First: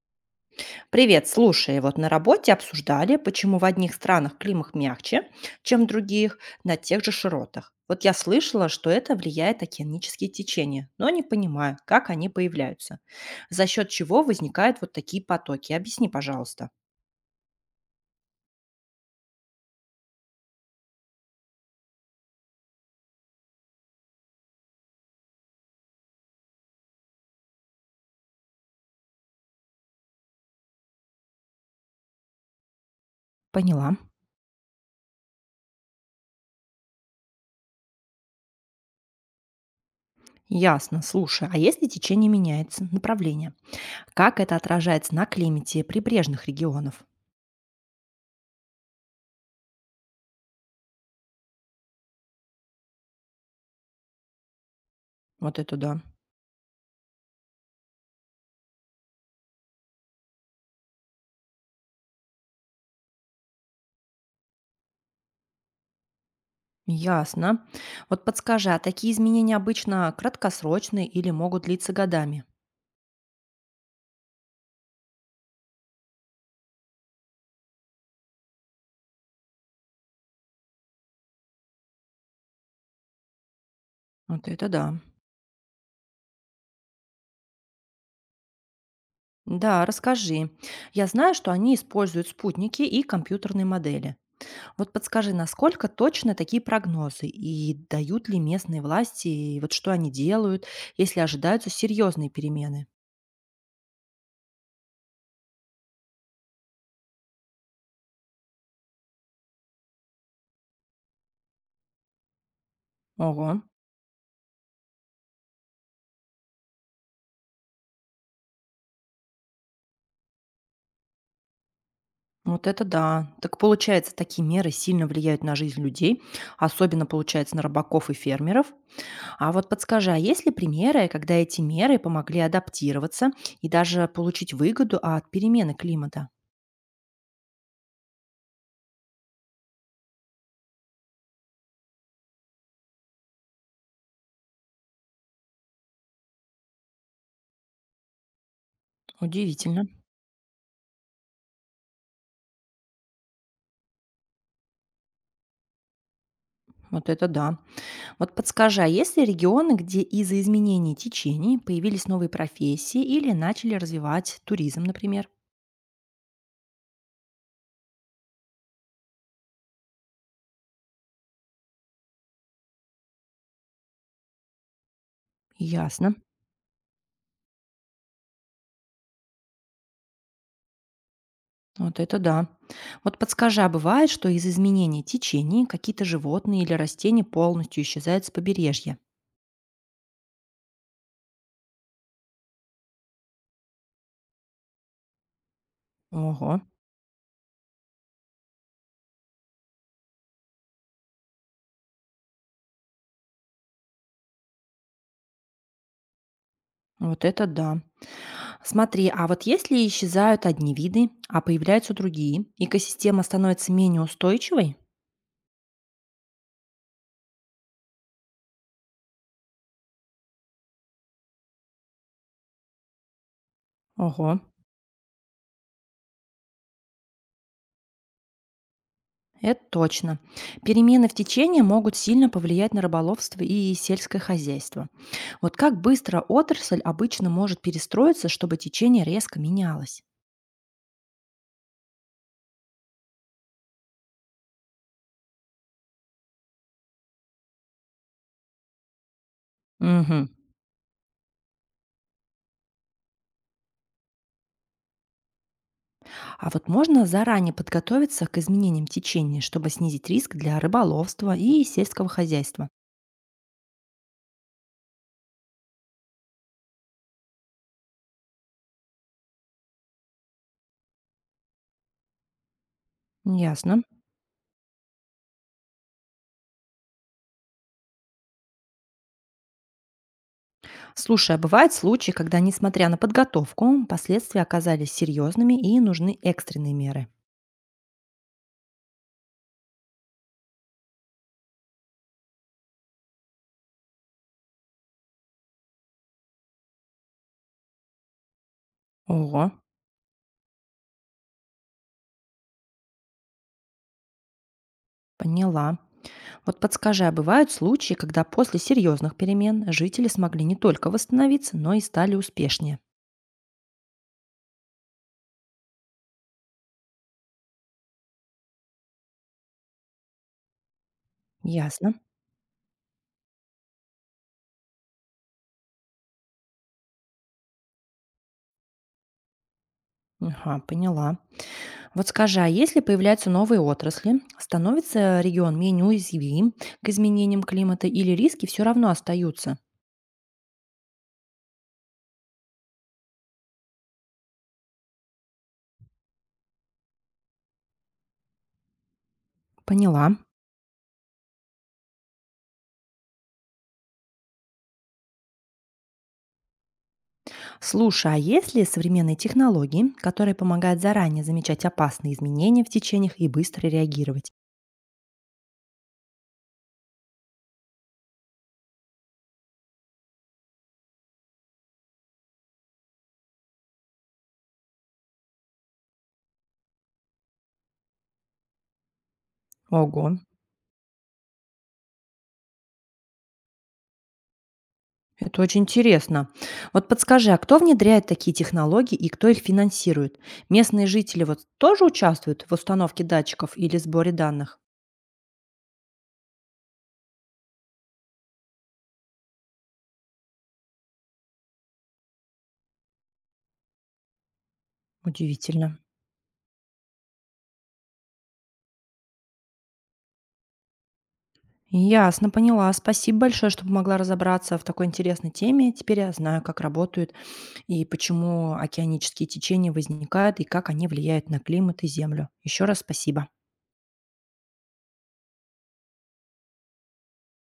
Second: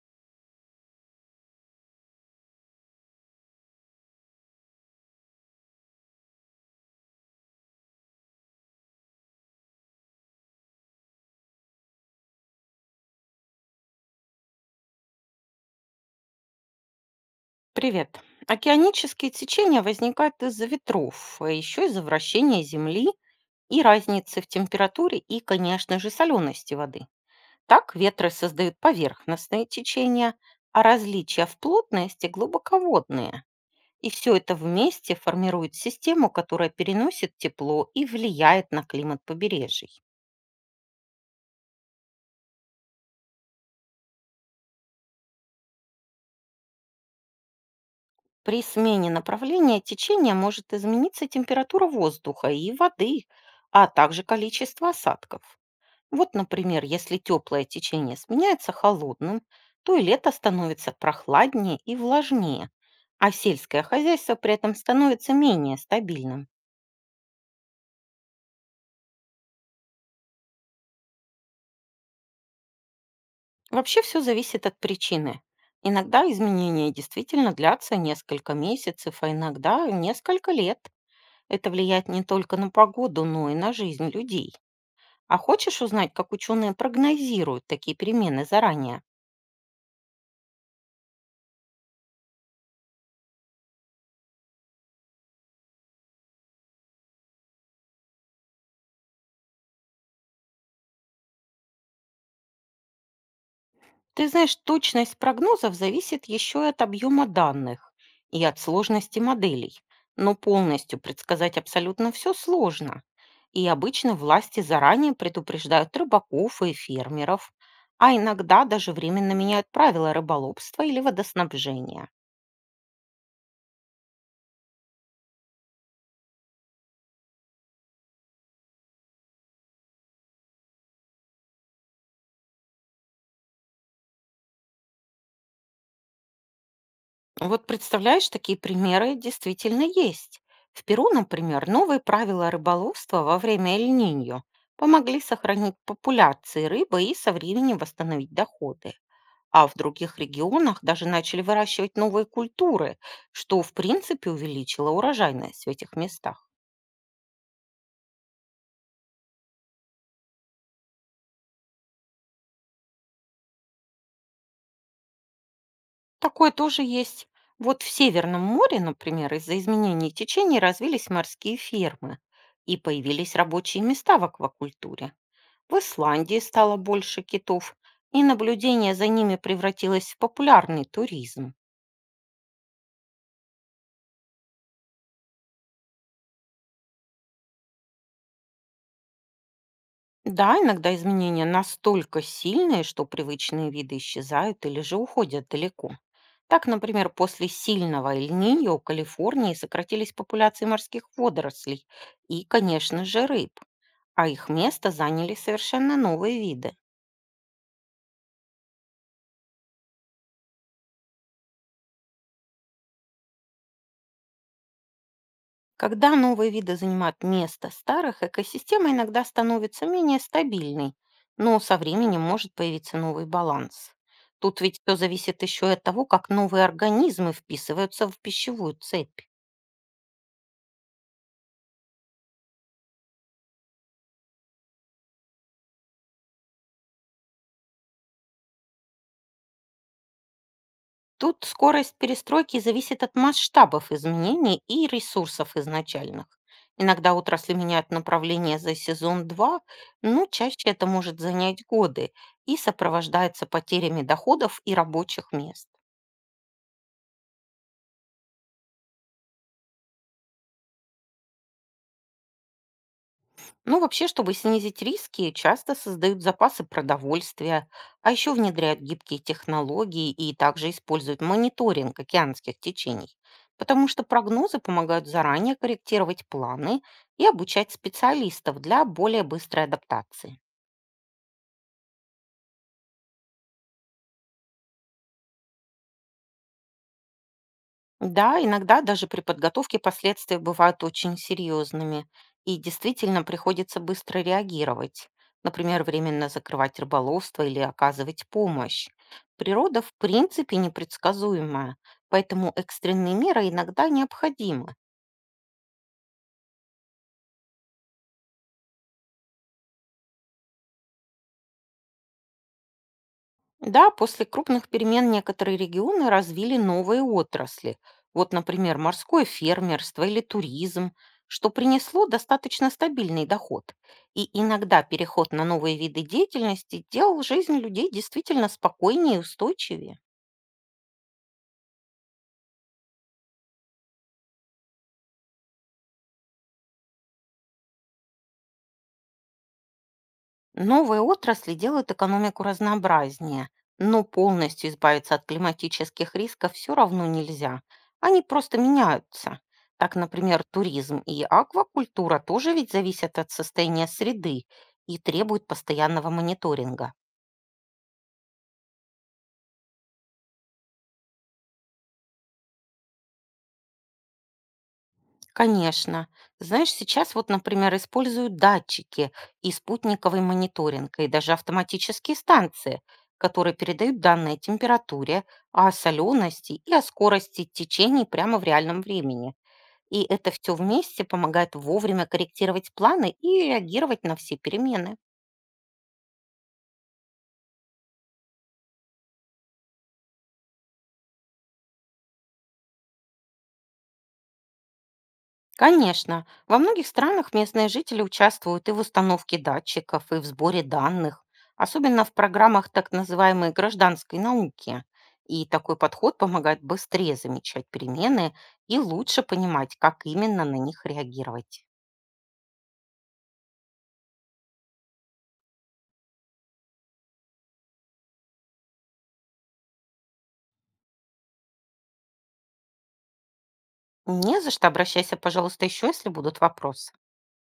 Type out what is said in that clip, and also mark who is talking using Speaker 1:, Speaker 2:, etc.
Speaker 1: Привет, слушай, вот на работе обсуждали, почему в одних странах климат мягче, чем в других, на тех же широтах. Вот я слышала, что это влияет океанические течения, но не понимаю, как они появляются. За счет чего возникают вот такие потоки? Объясни, пожалуйста.
Speaker 2: Привет. Океанические течения возникают из-за ветров, а еще из-за вращения Земли и разницы в температуре и, конечно же, солености воды. Так ветры создают поверхностные течения, а различия в плотности глубоководные.
Speaker 1: Поняла.
Speaker 2: И все это вместе формирует систему, которая переносит тепло и влияет на климат побережий.
Speaker 1: Ясно, слушай, а если течение меняется, направление, как это отражается на климате прибрежных регионов?
Speaker 2: При смене направления течения может измениться температура воздуха и воды, а также количество осадков.
Speaker 1: Вот это да.
Speaker 2: Вот, например, если теплое течение сменяется холодным, то и лето становится прохладнее и влажнее, а сельское хозяйство при этом становится менее стабильным.
Speaker 1: Ясно. Вот подскажи, а такие изменения обычно краткосрочные или могут длиться годами?
Speaker 2: Вообще все зависит от причины. Иногда изменения действительно длятся несколько месяцев, а иногда несколько лет. Это влияет не только на погоду, но и на жизнь
Speaker 1: Вот
Speaker 2: людей.
Speaker 1: это да.
Speaker 2: А хочешь узнать, как ученые прогнозируют такие перемены заранее?
Speaker 1: Да, расскажи. Я знаю, что они используют спутники и компьютерные модели. Вот подскажи, насколько точно такие прогнозы и дают ли местные власти, и вот что они делают, если ожидаются серьезные перемены?
Speaker 2: Ты знаешь, точность прогнозов зависит еще и от объема данных и от сложности моделей. Но полностью предсказать абсолютно все сложно.
Speaker 1: Ого,
Speaker 2: И обычно власти заранее предупреждают рыбаков и фермеров, а иногда даже временно меняют правила рыболовства или водоснабжения.
Speaker 1: вот это да. Так получается, такие меры сильно влияют на жизнь людей, особенно получается на рыбаков и фермеров. А вот подскажи, а есть ли примеры, когда эти меры помогли адаптироваться и даже получить выгоду от перемены климата?
Speaker 2: Вот представляешь, такие примеры действительно есть. В Перу, например, новые правила рыболовства во время Эль-Ниньо помогли сохранить популяции рыбы и со временем восстановить доходы. А в
Speaker 1: Удивительно.
Speaker 2: других регионах даже начали выращивать новые культуры, что, в принципе, увеличило урожайность в этих местах.
Speaker 1: Вот это да. Вот подскажи, а есть ли регионы, где из-за изменений течений появились новые профессии или начали развивать туризм, например?
Speaker 2: Такое тоже есть. Вот в Северном море, например, из-за изменений течений развились морские фермы и появились рабочие места в аквакультуре. В
Speaker 1: Ясно.
Speaker 2: Исландии стало больше китов, и наблюдение за ними превратилось в популярный туризм.
Speaker 1: Вот это да. Вот подскажи, а бывает, что из изменений течений какие-то животные или растения полностью исчезают с побережья?
Speaker 2: Да, иногда изменения настолько сильные, что привычные виды исчезают или же уходят далеко.
Speaker 1: Ого,
Speaker 2: Так, например, после сильного льниньо у Калифорнии сократились популяции морских водорослей и, конечно же, рыб, а их место заняли совершенно новые виды.
Speaker 1: вот это да. Смотри, а вот если исчезают одни виды, а появляются другие, экосистема становится менее устойчивой?
Speaker 2: Когда новые виды занимают место старых, экосистема иногда становится менее стабильной, но со временем может появиться новый баланс.
Speaker 1: Ого,
Speaker 2: Тут ведь все зависит еще и от того, как новые организмы вписываются в пищевую цепь.
Speaker 1: это точно. Перемены в течение могут сильно повлиять на рыболовство и сельское хозяйство. Вот как быстро отрасль обычно может перестроиться, чтобы течение резко менялось?
Speaker 2: Тут скорость перестройки зависит от масштабов изменений и ресурсов изначальных. Иногда отрасли меняют направление за сезон-два, но
Speaker 1: Мгм.
Speaker 2: чаще это может занять годы и сопровождается потерями доходов и рабочих мест.
Speaker 1: А вот можно заранее подготовиться к изменениям течения, чтобы снизить риск для рыболовства и сельского хозяйства?
Speaker 2: Ну, вообще, чтобы снизить риски, часто создают запасы продовольствия, а еще внедряют гибкие технологии и также используют мониторинг океанских течений,
Speaker 1: Ясно.
Speaker 2: потому что прогнозы помогают заранее корректировать планы и обучать специалистов для более быстрой адаптации.
Speaker 1: Слушай, а бывают случаи, когда, несмотря на подготовку, последствия оказались серьезными и нужны экстренные меры.
Speaker 2: Да, иногда даже при подготовке последствия бывают очень серьезными, и действительно приходится быстро реагировать, например, временно закрывать рыболовство или оказывать помощь.
Speaker 1: Ого,
Speaker 2: Природа в принципе непредсказуемая, поэтому экстренные меры иногда необходимы.
Speaker 1: поняла. Вот подскажи, а бывают случаи, когда после серьезных перемен жители смогли не только восстановиться, но и стали успешнее?
Speaker 2: Да, после крупных перемен некоторые регионы развили новые отрасли. Вот, например, морское фермерство или туризм, что
Speaker 1: Ясно.
Speaker 2: принесло достаточно стабильный доход. И иногда переход на новые виды деятельности делал жизнь людей действительно спокойнее и устойчивее.
Speaker 1: Ага, поняла. Вот скажи, а если появляются новые отрасли, становится регион менее уязвим к изменениям климата или риски все равно остаются?
Speaker 2: Новые отрасли делают экономику разнообразнее, но полностью избавиться от климатических рисков все равно нельзя. Они просто меняются. Так,
Speaker 1: Поняла.
Speaker 2: например, туризм и аквакультура тоже ведь зависят от состояния среды и требуют постоянного мониторинга.
Speaker 1: Слушай, а есть ли современные технологии, которые помогают заранее замечать опасные изменения в течениях и быстро реагировать?
Speaker 2: Конечно. Знаешь, сейчас вот, например, используют датчики и спутниковый мониторинг, и даже автоматические станции, которые передают данные о температуре, о солености и о скорости течений прямо в реальном времени. И
Speaker 1: Ого,
Speaker 2: это все вместе помогает вовремя корректировать планы и реагировать на все перемены.
Speaker 1: это очень интересно. Вот подскажи, а кто внедряет такие технологии и кто их финансирует? Местные жители вот тоже участвуют в установке датчиков или сборе данных?
Speaker 2: Конечно, во многих странах местные жители участвуют и в установке датчиков, и в сборе данных, особенно в программах так называемой гражданской науки. И такой
Speaker 1: Удивительно.
Speaker 2: подход помогает быстрее замечать перемены и лучше понимать, как именно на них реагировать.
Speaker 1: Ясно, поняла. Спасибо большое, что помогла разобраться в такой интересной теме. Теперь я знаю, как работают и почему океанические течения возникают, и как они влияют на климат и землю. Еще раз спасибо.
Speaker 2: Не за что, обращайся, пожалуйста, еще, если будут вопросы.